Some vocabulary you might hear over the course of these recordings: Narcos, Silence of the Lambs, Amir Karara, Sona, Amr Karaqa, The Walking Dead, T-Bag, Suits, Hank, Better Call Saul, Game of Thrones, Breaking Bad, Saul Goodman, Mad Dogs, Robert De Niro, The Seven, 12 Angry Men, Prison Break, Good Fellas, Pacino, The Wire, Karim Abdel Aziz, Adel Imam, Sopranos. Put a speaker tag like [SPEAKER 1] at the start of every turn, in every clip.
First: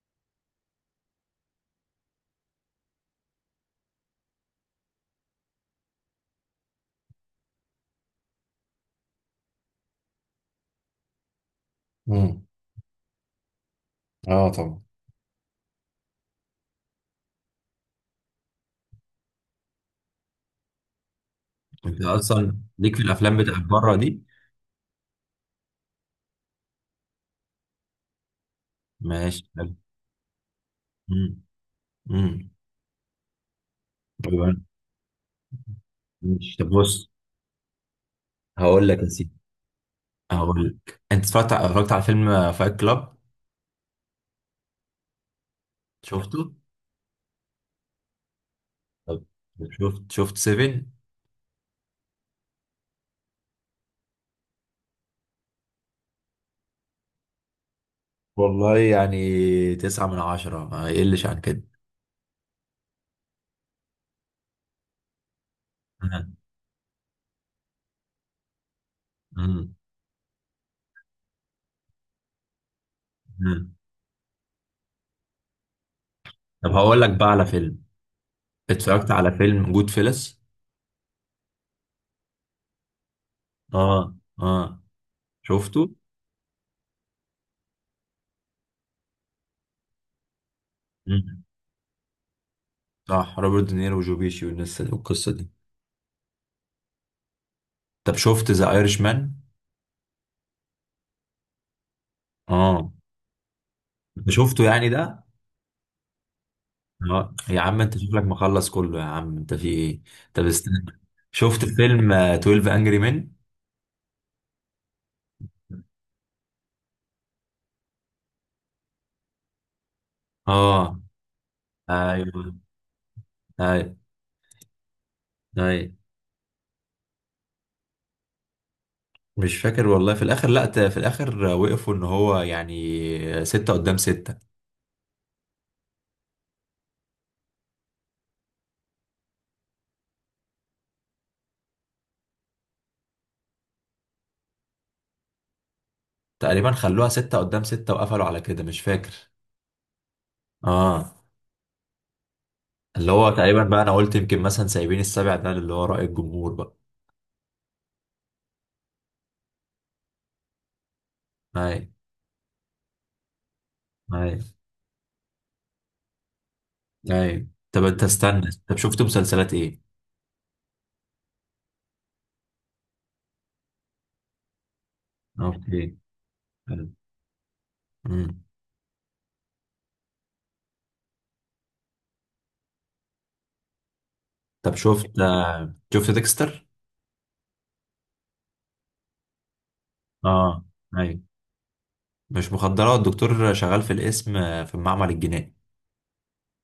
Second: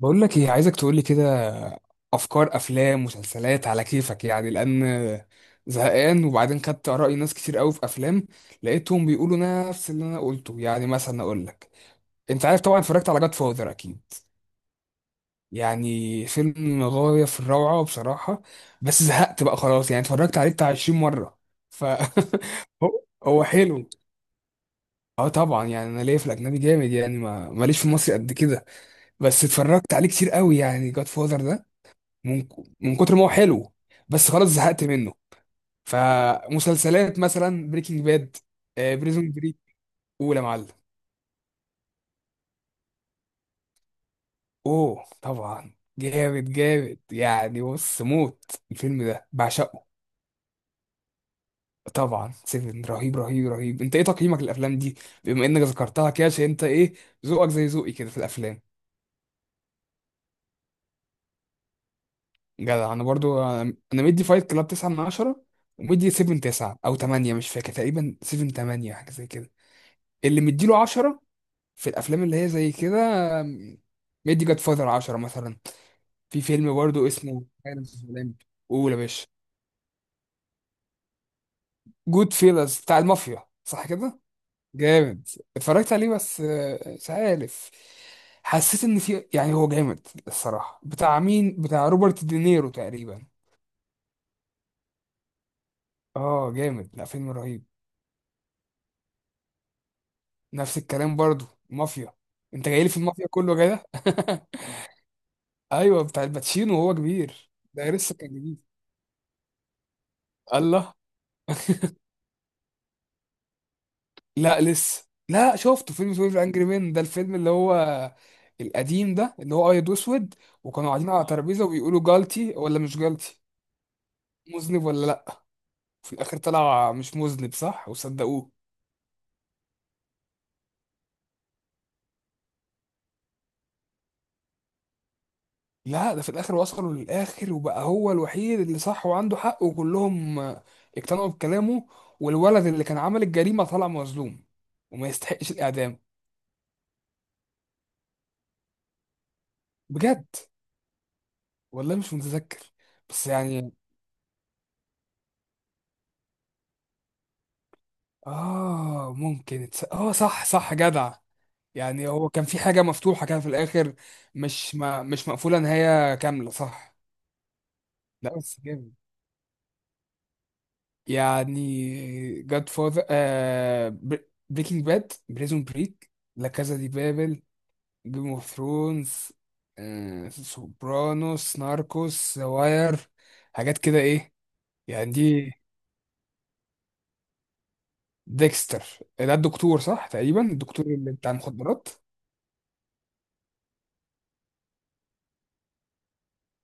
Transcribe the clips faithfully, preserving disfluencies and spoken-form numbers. [SPEAKER 1] بقول لك ايه، عايزك تقول لي كده افكار افلام مسلسلات على كيفك، يعني لان زهقان. وبعدين خدت اراء ناس كتير قوي في افلام، لقيتهم بيقولوا نفس اللي انا قلته. يعني مثلا اقول لك، انت
[SPEAKER 2] امم.
[SPEAKER 1] عارف طبعا اتفرجت على جاد فاذر اكيد،
[SPEAKER 2] اه طبعا،
[SPEAKER 1] يعني فيلم غاية في الروعة بصراحة. بس زهقت بقى خلاص، يعني اتفرجت عليه بتاع عشرين مرة. ف
[SPEAKER 2] انت اصلا ليك
[SPEAKER 1] هو
[SPEAKER 2] في الافلام
[SPEAKER 1] هو
[SPEAKER 2] بتاع
[SPEAKER 1] حلو.
[SPEAKER 2] بره دي؟
[SPEAKER 1] اه طبعا، يعني انا ليا في الاجنبي جامد، يعني ما ماليش في مصر قد كده. بس
[SPEAKER 2] ماشي حلو.
[SPEAKER 1] اتفرجت عليه كتير قوي يعني جاد
[SPEAKER 2] امم،
[SPEAKER 1] فاذر من
[SPEAKER 2] امم.
[SPEAKER 1] من كتر ما هو حلو، بس خلاص
[SPEAKER 2] طيب،
[SPEAKER 1] زهقت منه.
[SPEAKER 2] ماشي، طب، بص.
[SPEAKER 1] فمسلسلات مثلا بريكنج باد،
[SPEAKER 2] هقول لك يا
[SPEAKER 1] بريزون
[SPEAKER 2] سيدي.
[SPEAKER 1] بريك، اولى
[SPEAKER 2] هقول
[SPEAKER 1] معلم.
[SPEAKER 2] لك انت اتفرجت اتفرجت على فيلم فايت كلاب.
[SPEAKER 1] اوه طبعا،
[SPEAKER 2] شفته؟
[SPEAKER 1] جامد جامد يعني، بص موت، الفيلم
[SPEAKER 2] طب
[SPEAKER 1] ده
[SPEAKER 2] طب
[SPEAKER 1] بعشقه.
[SPEAKER 2] شفت شفت سيفن؟
[SPEAKER 1] طبعا سيفن رهيب رهيب رهيب. انت ايه تقييمك للافلام دي؟ بما انك ذكرتها كده، عشان انت ايه، ذوقك زي ذوقي كده في الافلام.
[SPEAKER 2] والله يعني تسعة من عشرة، ما يقلش عن كده.
[SPEAKER 1] جدع، انا برضو انا أنا مدي فايت كلاب تسعة من عشرة، ومدي
[SPEAKER 2] مم.
[SPEAKER 1] سبعة تسعة او تمانية مش فاكر، تقريبا سبعة تمانية حاجه زي كده.
[SPEAKER 2] مم.
[SPEAKER 1] اللي مديله عشرة في الافلام اللي هي زي كده،
[SPEAKER 2] مم.
[SPEAKER 1] آم، مدي جاد فاذر عشرة مثلا. في
[SPEAKER 2] طب
[SPEAKER 1] فيلم
[SPEAKER 2] هقول
[SPEAKER 1] برضو
[SPEAKER 2] لك بقى
[SPEAKER 1] اسمه
[SPEAKER 2] على فيلم،
[SPEAKER 1] سايلنس اوف لامب. قول يا
[SPEAKER 2] اتفرجت
[SPEAKER 1] باشا.
[SPEAKER 2] على فيلم جود فيلس.
[SPEAKER 1] جود فيلز بتاع المافيا صح
[SPEAKER 2] اه،
[SPEAKER 1] كده؟
[SPEAKER 2] اه،
[SPEAKER 1] جامد.
[SPEAKER 2] شفته؟
[SPEAKER 1] اتفرجت عليه بس آه، مش عارف، حسيت ان في يعني، هو جامد الصراحه، بتاع
[SPEAKER 2] مم.
[SPEAKER 1] مين، بتاع روبرت دينيرو تقريبا.
[SPEAKER 2] صح، روبرت دينيرو وجو بيشي والناس والقصة دي.
[SPEAKER 1] اه جامد، لا فيلم رهيب.
[SPEAKER 2] طب شفت ذا ايرش مان؟
[SPEAKER 1] نفس الكلام، برضو مافيا. انت جاي لي
[SPEAKER 2] اه.
[SPEAKER 1] في المافيا كله كده.
[SPEAKER 2] انت شفته يعني ده؟
[SPEAKER 1] ايوه، بتاع الباتشينو وهو
[SPEAKER 2] اه
[SPEAKER 1] كبير،
[SPEAKER 2] يا عم،
[SPEAKER 1] ده
[SPEAKER 2] انت
[SPEAKER 1] لسه
[SPEAKER 2] شكلك
[SPEAKER 1] كان جديد.
[SPEAKER 2] مخلص كله، يا عم انت في ايه! طب
[SPEAKER 1] الله.
[SPEAKER 2] استنى. شفت فيلم آه، اتناشر انجري مان؟
[SPEAKER 1] لا لسه، لا شفته فيلم اتناشر انجري مان، ده الفيلم اللي هو القديم ده اللي هو ابيض واسود، وكانوا
[SPEAKER 2] اه،
[SPEAKER 1] قاعدين على ترابيزه وبيقولوا جالتي
[SPEAKER 2] ايوه،
[SPEAKER 1] ولا مش جالتي،
[SPEAKER 2] ايوه،
[SPEAKER 1] مذنب ولا لا.
[SPEAKER 2] ايوه.
[SPEAKER 1] في الاخر طلع مش مذنب صح وصدقوه.
[SPEAKER 2] مش فاكر والله. في الاخر، لا، ت- في الاخر وقفوا ان هو يعني ستة قدام ستة.
[SPEAKER 1] لا، ده في الاخر وصلوا للاخر، وبقى هو الوحيد اللي صح وعنده حق، وكلهم آه، اقتنعوا بكلامه، والولد اللي كان عمل الجريمه طلع مظلوم وما يستحقش الاعدام.
[SPEAKER 2] تقريبا خلوها ستة قدام ستة وقفلوا على كده، مش فاكر.
[SPEAKER 1] بجد؟
[SPEAKER 2] اه.
[SPEAKER 1] والله مش متذكر.
[SPEAKER 2] اللي
[SPEAKER 1] بس
[SPEAKER 2] هو تقريبا
[SPEAKER 1] يعني،
[SPEAKER 2] بقى، انا قلت يمكن مثلا سايبين السبع ده اللي هو رأي الجمهور بقى.
[SPEAKER 1] اه ممكن تص- اه صح صح، جدع.
[SPEAKER 2] ايوه،
[SPEAKER 1] يعني هو كان في حاجة مفتوحة كده في الآخر،
[SPEAKER 2] ايوه،
[SPEAKER 1] مش ما مش مقفولة نهاية كاملة صح.
[SPEAKER 2] ايوه. طب انت
[SPEAKER 1] لا
[SPEAKER 2] استنى،
[SPEAKER 1] بس
[SPEAKER 2] طب
[SPEAKER 1] جامد،
[SPEAKER 2] شفت مسلسلات ايه؟
[SPEAKER 1] يعني جاد فاذر آه بريكنج باد بريزون
[SPEAKER 2] اوكي.
[SPEAKER 1] بريك، لا كازا دي
[SPEAKER 2] حلو.
[SPEAKER 1] بابل، جيم
[SPEAKER 2] مم.
[SPEAKER 1] اوف ثرونز، آه سوبرانوس ناركوس واير، حاجات كده ايه.
[SPEAKER 2] طب
[SPEAKER 1] يعني
[SPEAKER 2] شفت
[SPEAKER 1] دي
[SPEAKER 2] آه، شفت ديكستر؟
[SPEAKER 1] ديكستر، ده الدكتور صح تقريبا،
[SPEAKER 2] اه.
[SPEAKER 1] الدكتور اللي
[SPEAKER 2] ايوه.
[SPEAKER 1] بتاع المخدرات.
[SPEAKER 2] مش مخدرات، الدكتور شغال في القسم، آه، في المعمل الجنائي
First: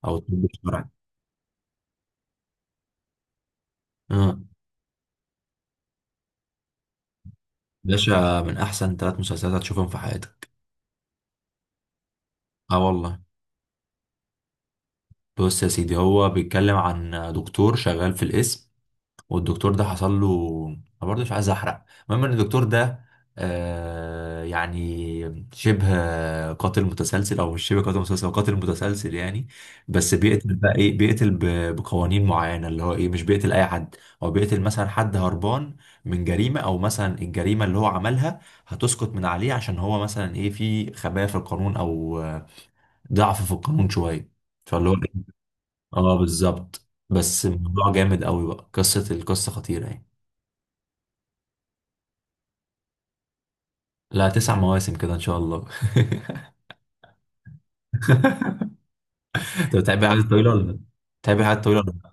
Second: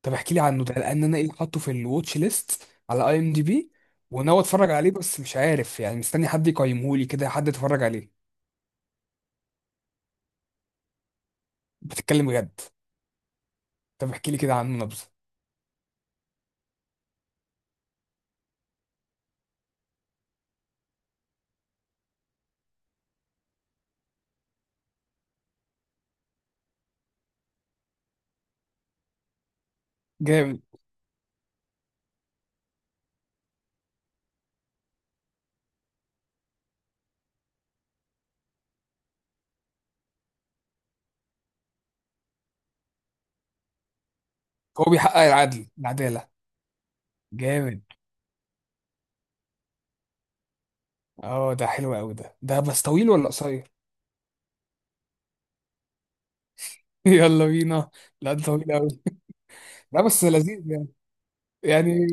[SPEAKER 1] طب
[SPEAKER 2] او
[SPEAKER 1] احكي لي
[SPEAKER 2] الطب
[SPEAKER 1] عنه ده،
[SPEAKER 2] الشرعي.
[SPEAKER 1] لان انا ايه، حاطه في الواتش ليست على اي ام دي بي،
[SPEAKER 2] اه.
[SPEAKER 1] وناوي اتفرج عليه، بس مش عارف يعني، مستني حد يقيمه لي كده، حد يتفرج عليه.
[SPEAKER 2] باشا من احسن ثلاث مسلسلات هتشوفهم في حياتك.
[SPEAKER 1] بتتكلم بجد؟
[SPEAKER 2] اه والله.
[SPEAKER 1] طب احكي لي كده عنه نبذه.
[SPEAKER 2] بص يا سيدي، هو بيتكلم عن دكتور شغال في القسم، والدكتور ده حصل له، انا برضه مش عايز احرق. المهم ان الدكتور ده آه يعني شبه قاتل متسلسل، او مش شبه قاتل متسلسل، هو قاتل متسلسل يعني. بس بيقتل
[SPEAKER 1] جامد.
[SPEAKER 2] بقى ايه، بيقتل ب- بقوانين معينه، اللي هو ايه، مش بيقتل اي حد. هو بيقتل مثلا حد هربان من جريمه، او مثلا الجريمه اللي هو عملها هتسقط من عليه، عشان هو مثلا ايه، في خبايا في القانون او آه، ضعف في القانون شويه.
[SPEAKER 1] هو
[SPEAKER 2] فاللي هو
[SPEAKER 1] بيحقق
[SPEAKER 2] إيه؟
[SPEAKER 1] العدل،
[SPEAKER 2] اه،
[SPEAKER 1] العداله.
[SPEAKER 2] بالظبط. بس
[SPEAKER 1] جامد،
[SPEAKER 2] الموضوع جامد قوي بقى، قصه القصه خطيره يعني.
[SPEAKER 1] اه ده حلو قوي ده ده بس طويل ولا قصير؟
[SPEAKER 2] لا، تسع مواسم كده ان شاء الله.
[SPEAKER 1] يلا بينا. لا ده طويل قوي.
[SPEAKER 2] انت
[SPEAKER 1] لا
[SPEAKER 2] بتحب الحاجات
[SPEAKER 1] بس
[SPEAKER 2] الطويله ولا
[SPEAKER 1] لذيذ
[SPEAKER 2] لا؟
[SPEAKER 1] يعني.
[SPEAKER 2] بتحب الحاجات الطويله
[SPEAKER 1] يعني
[SPEAKER 2] ولا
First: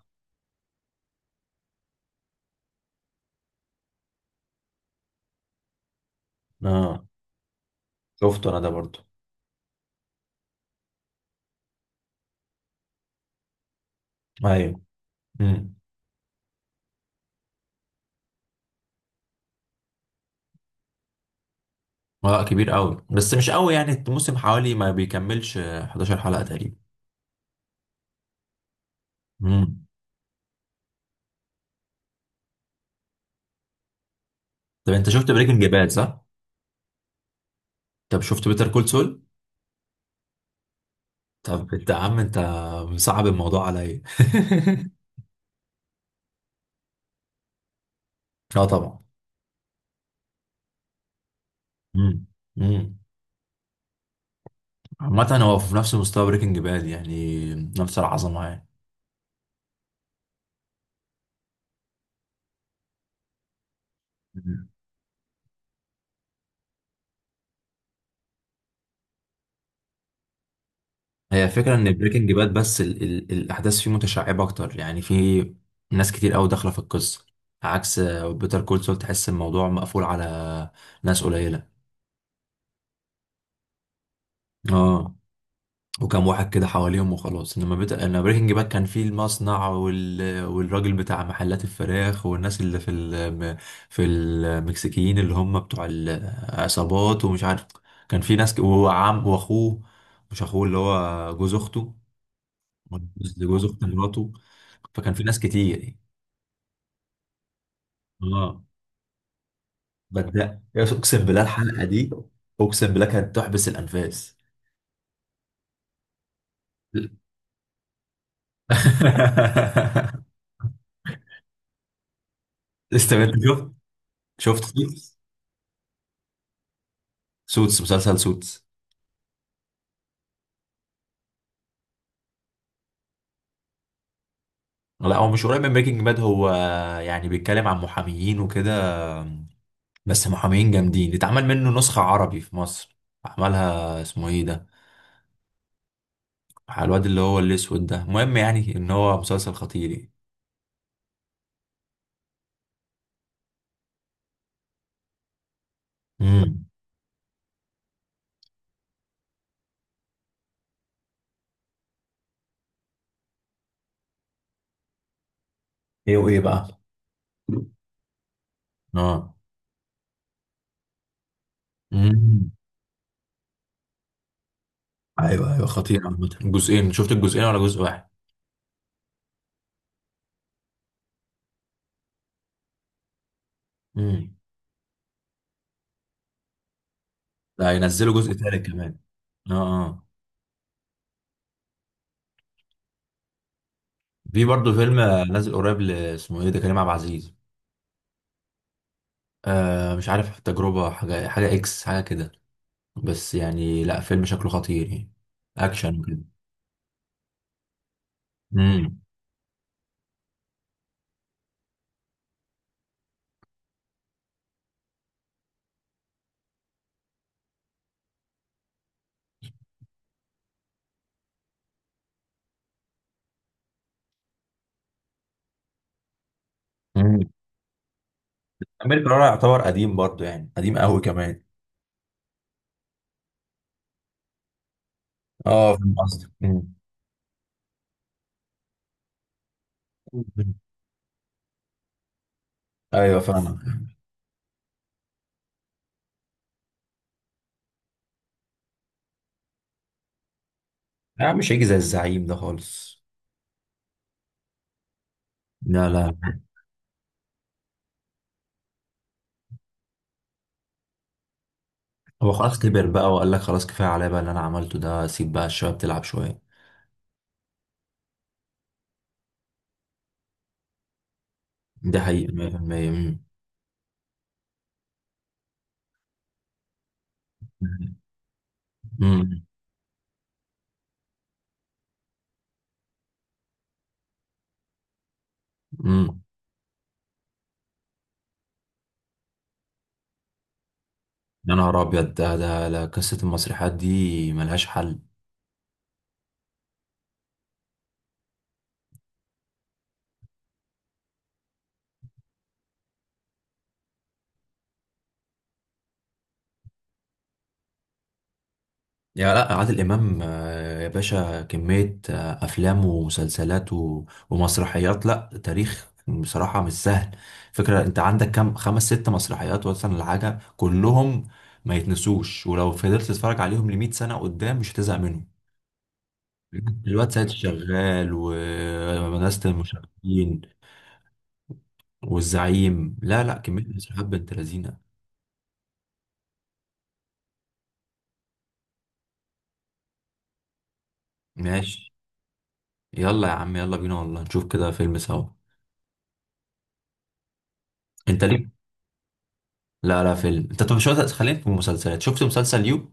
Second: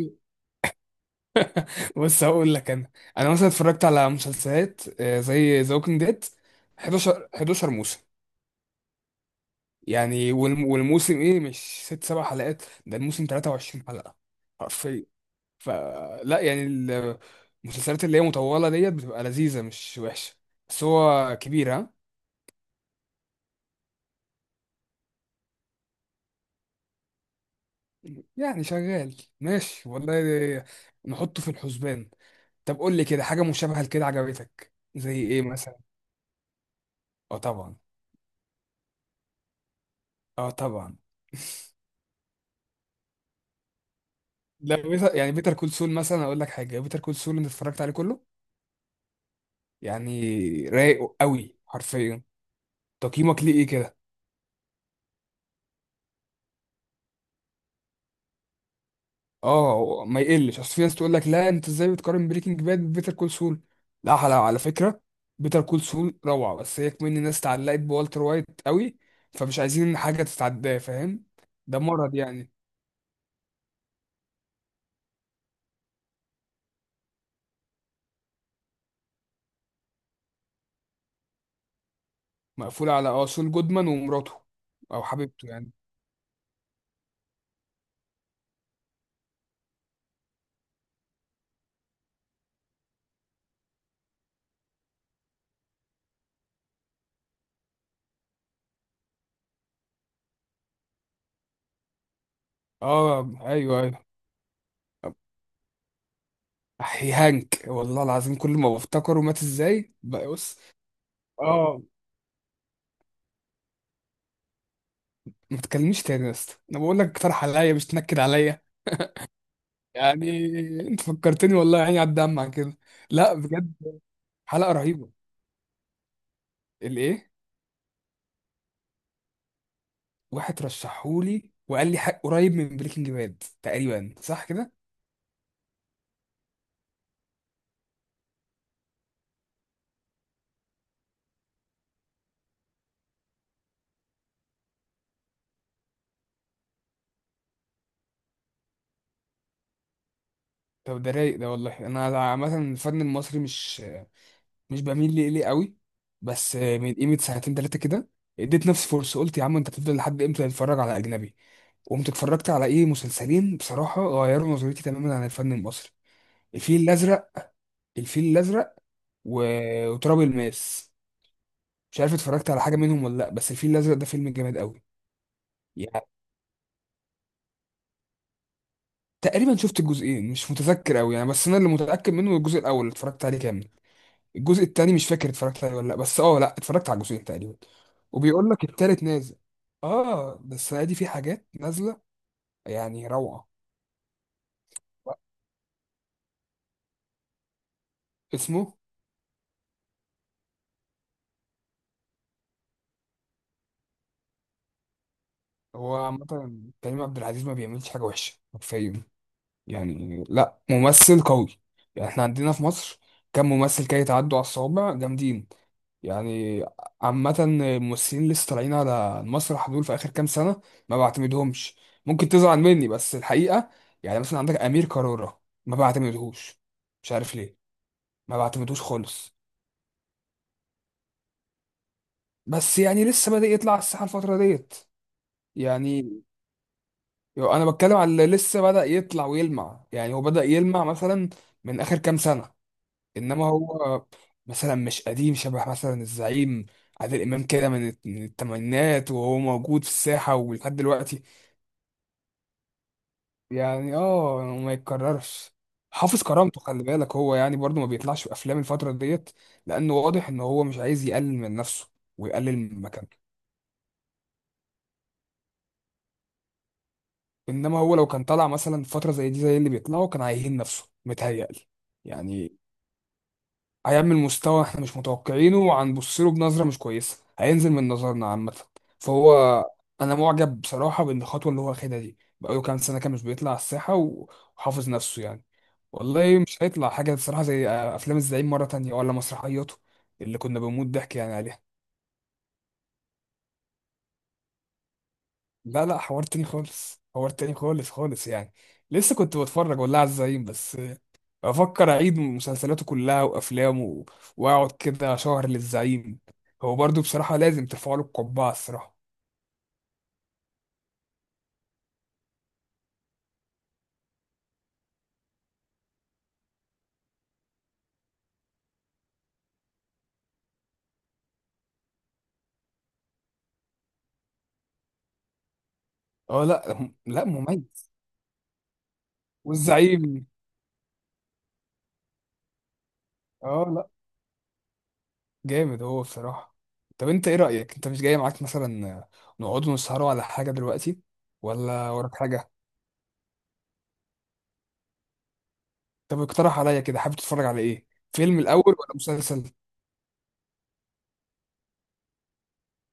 [SPEAKER 1] بص، هقول لك انا انا مثلا اتفرجت على مسلسلات آه، زي ذا ووكينج ديد،
[SPEAKER 2] لا؟ اه،
[SPEAKER 1] حداشر حداشر موسم.
[SPEAKER 2] شفته انا ده برضو.
[SPEAKER 1] يعني والم- والموسم ايه، مش ست سبع حلقات، ده الموسم تلاتة وعشرين حلقة
[SPEAKER 2] ايوه.
[SPEAKER 1] حرفيا.
[SPEAKER 2] امم.
[SPEAKER 1] فلا يعني، ال- المسلسلات اللي هي مطولة ديت بتبقى لذيذة، مش وحشة، بس هو كبير ها.
[SPEAKER 2] اه كبير قوي، بس مش قوي يعني، الموسم حوالي ما بيكملش آه، حداشر حلقه تقريبا.
[SPEAKER 1] يعني شغال
[SPEAKER 2] امم.
[SPEAKER 1] ماشي والله، نحطه في الحسبان. طب قول لي كده حاجة مشابهة لكده عجبتك
[SPEAKER 2] طب انت
[SPEAKER 1] زي
[SPEAKER 2] شفت
[SPEAKER 1] ايه
[SPEAKER 2] بريكنج
[SPEAKER 1] مثلا؟
[SPEAKER 2] باد صح؟
[SPEAKER 1] اه طبعا.
[SPEAKER 2] طب شفت بيتر كول سول؟
[SPEAKER 1] اه طبعا.
[SPEAKER 2] طب انت يا عم، انت مصعب الموضوع عليا.
[SPEAKER 1] لا بيتر، يعني بيتر كول سول مثلا، اقول لك حاجة، بيتر كول سول انت اتفرجت عليه كله
[SPEAKER 2] اه طبعا.
[SPEAKER 1] يعني، رايق قوي حرفيا.
[SPEAKER 2] امم، امم.
[SPEAKER 1] تقييمك ليه ايه كده؟
[SPEAKER 2] عامة هو في نفس مستوى بريكنج باد يعني، نفس العظمة
[SPEAKER 1] اه ما يقلش، اصل في ناس تقول لك لا انت ازاي بتقارن بريكنج باد ببيتر كول سول. لا، على على
[SPEAKER 2] يعني.
[SPEAKER 1] فكره، بيتر كول سول روعه، بس هي كمان الناس اتعلقت بوالتر وايت قوي، فمش عايزين ان حاجه تتعداه، فاهم؟
[SPEAKER 2] هي فكرة
[SPEAKER 1] ده
[SPEAKER 2] ان
[SPEAKER 1] مرض
[SPEAKER 2] بريكنج
[SPEAKER 1] يعني.
[SPEAKER 2] باد، بس ال ال الاحداث فيه متشعبة اكتر، يعني في ناس كتير قوي داخلة في القصة، عكس بيتر كول سول، تحس الموضوع مقفول على ناس قليلة.
[SPEAKER 1] مقفول على اه سول جودمان ومراته، او
[SPEAKER 2] اه،
[SPEAKER 1] حبيبته يعني.
[SPEAKER 2] وكم واحد كده حواليهم وخلاص. انما بيت... انا بريكنج باد كان فيه المصنع وال... والراجل بتاع محلات الفراخ، والناس اللي في ال... في المكسيكيين اللي هم بتوع العصابات، ومش عارف، كان في ناس ك... وعم واخوه، مش اخوه اللي هو جوز اخته،
[SPEAKER 1] اه
[SPEAKER 2] لجوز
[SPEAKER 1] ايوه
[SPEAKER 2] اخت
[SPEAKER 1] ايوه.
[SPEAKER 2] مراته، فكان في ناس كتير يعني.
[SPEAKER 1] احي، هانك والله العظيم كل
[SPEAKER 2] اه،
[SPEAKER 1] ما بفتكره مات ازاي بقى، بص.
[SPEAKER 2] بدأ اقسم بالله
[SPEAKER 1] اه.
[SPEAKER 2] الحلقه دي، اقسم بالله كانت تحبس الانفاس.
[SPEAKER 1] ما تكلمنيش تاني يا اسطى، انا بقول لك اقترح عليا، مش تنكد عليا يعني. انت فكرتني والله، عيني على الدمع عن كده.
[SPEAKER 2] لسه انت
[SPEAKER 1] لا
[SPEAKER 2] شفت؟
[SPEAKER 1] بجد
[SPEAKER 2] شفت
[SPEAKER 1] حلقه رهيبه.
[SPEAKER 2] سوتس؟
[SPEAKER 1] الايه؟
[SPEAKER 2] سوتس، مسلسل سوتس.
[SPEAKER 1] واحد رشحهولي وقال لي حق، قريب من بريكنج باد تقريبا صح كده؟
[SPEAKER 2] لا، هو مش قريب من بريكنج باد، هو يعني بيتكلم عن محاميين وكده، بس محامين جامدين. اتعمل منه نسخة عربي في مصر، عملها اسمه ايه ده، على الواد اللي هو الاسود ده. المهم يعني ان هو مسلسل خطير يعني.
[SPEAKER 1] طب ده رايق ده، والله انا عامه الفن المصري مش مش بميل ليه، ليه قوي، بس
[SPEAKER 2] امم.
[SPEAKER 1] من قيمه سنتين ثلاثه كده اديت نفسي فرصه، قلت يا عم انت هتفضل لحد امتى تتفرج على اجنبي؟ قمت اتفرجت على ايه، مسلسلين بصراحه غيروا نظرتي تماما عن الفن المصري.
[SPEAKER 2] ايه وايه بقى؟
[SPEAKER 1] الفيل الازرق الفيل الازرق
[SPEAKER 2] اه.
[SPEAKER 1] و... وتراب الماس. مش عارف اتفرجت
[SPEAKER 2] امم.
[SPEAKER 1] على حاجه منهم ولا لا، بس الفيل الازرق ده فيلم جامد قوي.
[SPEAKER 2] ايوه، ايوه، خطير
[SPEAKER 1] يعني
[SPEAKER 2] عامة، جزئين، شفت الجزئين ولا جزء واحد؟
[SPEAKER 1] تقريبا شفت الجزئين، مش متذكر قوي يعني، بس انا اللي متاكد منه الجزء الاول اللي اتفرجت عليه كامل.
[SPEAKER 2] امم.
[SPEAKER 1] الجزء التاني مش فاكر اتفرجت عليه ولا لا، بس اه لا اتفرجت على الجزئين تقريبا.
[SPEAKER 2] ده هينزلوا جزء
[SPEAKER 1] وبيقول لك
[SPEAKER 2] تالت كمان.
[SPEAKER 1] التالت نازل.
[SPEAKER 2] اه. اه.
[SPEAKER 1] اه ده السنه دي في حاجات نازله، يعني روعه.
[SPEAKER 2] في برضه فيلم آه، نازل قريب ل- اسمه ايه ده، كريم عبد العزيز.
[SPEAKER 1] اسمه.
[SPEAKER 2] آه مش عارف، تجربة حاجة، حاجة اكس حاجة كده، بس يعني لا فيلم شكله خطير يعني،
[SPEAKER 1] هو
[SPEAKER 2] اكشن
[SPEAKER 1] عامه
[SPEAKER 2] كده.
[SPEAKER 1] كريم عبد العزيز ما بيعملش حاجه وحشه
[SPEAKER 2] امم.
[SPEAKER 1] حرفيا، يعني لا، ممثل قوي. يعني احنا عندنا في مصر كم ممثل كده يتعدوا على الصوابع جامدين يعني. عامة الممثلين اللي لسه طالعين على المسرح دول في آخر كام سنة ما بعتمدهمش، ممكن تزعل مني بس الحقيقة. يعني مثلا عندك أمير كرارة، ما بعتمدهوش، مش
[SPEAKER 2] امم.
[SPEAKER 1] عارف ليه، ما بعتمدهوش
[SPEAKER 2] امير كرارة
[SPEAKER 1] خالص.
[SPEAKER 2] يعتبر قديم برضه، يعني قديم قوي كمان.
[SPEAKER 1] بس يعني لسه بدأ يطلع على الساحة الفترة ديت.
[SPEAKER 2] اه فاهم
[SPEAKER 1] يعني
[SPEAKER 2] قصدك. أمم.
[SPEAKER 1] أنا بتكلم على اللي لسه بدأ يطلع ويلمع، يعني هو بدأ يلمع مثلا من آخر كام سنة.
[SPEAKER 2] ايوه
[SPEAKER 1] انما
[SPEAKER 2] فاهمك.
[SPEAKER 1] هو مثلا مش قديم شبه مثلا الزعيم. عادل امام كده من الت- من التمانينات وهو موجود في الساحه ولحد دلوقتي
[SPEAKER 2] لا، مش هيجي زي الزعيم ده خالص.
[SPEAKER 1] يعني، اه ما يتكررش.
[SPEAKER 2] لا، لا.
[SPEAKER 1] حافظ كرامته، خلي بالك هو يعني برضو ما بيطلعش في افلام الفتره ديت، لانه واضح ان هو مش عايز يقلل من نفسه
[SPEAKER 2] هو
[SPEAKER 1] ويقلل
[SPEAKER 2] خلاص
[SPEAKER 1] من
[SPEAKER 2] كبر بقى،
[SPEAKER 1] مكانته.
[SPEAKER 2] وقال لك خلاص كفايه عليا بقى، اللي انا عملته ده، سيب بقى الشباب تلعب شويه.
[SPEAKER 1] انما هو لو كان طلع مثلا في فتره زي دي زي اللي بيطلعوا كان هيهين نفسه متهيألي،
[SPEAKER 2] دي حقيقه
[SPEAKER 1] يعني
[SPEAKER 2] مئة بالمئة.
[SPEAKER 1] هيعمل مستوى احنا مش متوقعينه، وهنبص له بنظره مش كويسه، هينزل من
[SPEAKER 2] امم،
[SPEAKER 1] نظرنا عامه. فهو
[SPEAKER 2] امم.
[SPEAKER 1] انا معجب بصراحه بالخطوه اللي هو واخدها دي، بقاله كام سنه كان مش بيطلع على الساحه و- وحافظ نفسه يعني.
[SPEAKER 2] أمم.
[SPEAKER 1] والله مش هيطلع حاجه بصراحه زي افلام الزعيم مره تانية، ولا مسرحياته اللي كنا بنموت ضحك يعني
[SPEAKER 2] يا
[SPEAKER 1] عليها.
[SPEAKER 2] نهار ابيض ده ده لا، قصه المسرحيات دي ملهاش حل.
[SPEAKER 1] لا لا، حوار تاني خالص، حوار تاني خالص خالص يعني. لسه كنت بتفرج والله على الزعيم، بس افكر اعيد مسلسلاته كلها وافلامه و- واقعد كده شهر للزعيم. هو برضو بصراحه لازم ترفع له القبعه الصراحه.
[SPEAKER 2] يا، لا، عادل امام، آه، يا باشا، كميه آه، افلام ومسلسلات و- ومسرحيات، لا تاريخ بصراحه مش سهل. فكره انت عندك كام، خمس ست مسرحيات مثلا، الحاجه كلهم ما يتنسوش، ولو فضلت تتفرج عليهم لمية سنه قدام مش هتزهق منهم.
[SPEAKER 1] اه لا هم-
[SPEAKER 2] الواد
[SPEAKER 1] لا
[SPEAKER 2] سيد
[SPEAKER 1] مميز.
[SPEAKER 2] شغال، وناس
[SPEAKER 1] والزعيم.
[SPEAKER 2] المشرفين، والزعيم. لا، لا، كمية
[SPEAKER 1] اه لا
[SPEAKER 2] مسرحيات بنت لذينة.
[SPEAKER 1] جامد هو بصراحه. طب انت ايه رايك، انت مش جاي معاك مثلا نقعد نسهروا على حاجه دلوقتي ولا
[SPEAKER 2] ماشي،
[SPEAKER 1] وراك حاجه؟
[SPEAKER 2] يلا يا عم، يلا بينا والله نشوف كده فيلم سوا.
[SPEAKER 1] طب اقترح عليا كده، حابب تتفرج على ايه،
[SPEAKER 2] انت
[SPEAKER 1] فيلم
[SPEAKER 2] ليه؟
[SPEAKER 1] الاول ولا مسلسل؟
[SPEAKER 2] لا، لا، فيلم انت، طب شو، خلينا في المسلسلات. شفت مسلسل يو؟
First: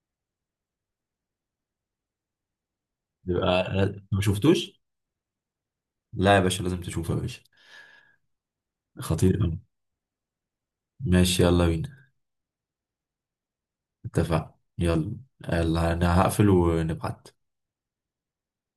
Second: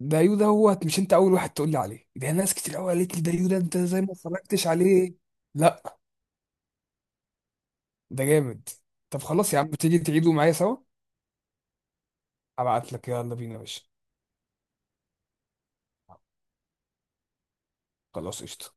[SPEAKER 1] دايو ده، يو دوت، مش انت اول واحد تقول لي عليه ده، ناس كتير قوي قالت لي ده يو ده، انت
[SPEAKER 2] يبقى
[SPEAKER 1] زي ما
[SPEAKER 2] ما
[SPEAKER 1] اتفرجتش
[SPEAKER 2] شفتوش؟
[SPEAKER 1] عليه. لا
[SPEAKER 2] لا يا باشا، لازم تشوفه يا باشا،
[SPEAKER 1] ده جامد. طب
[SPEAKER 2] خطير
[SPEAKER 1] خلاص يا
[SPEAKER 2] أوي.
[SPEAKER 1] عم، تيجي تعيدوا معايا سوا؟
[SPEAKER 2] ماشي، يلا بينا.
[SPEAKER 1] ابعت لك، يلا بينا يا باشا.
[SPEAKER 2] اتفق، يلا. يلا انا هقفل ونبعت.
[SPEAKER 1] خلاص قشطة.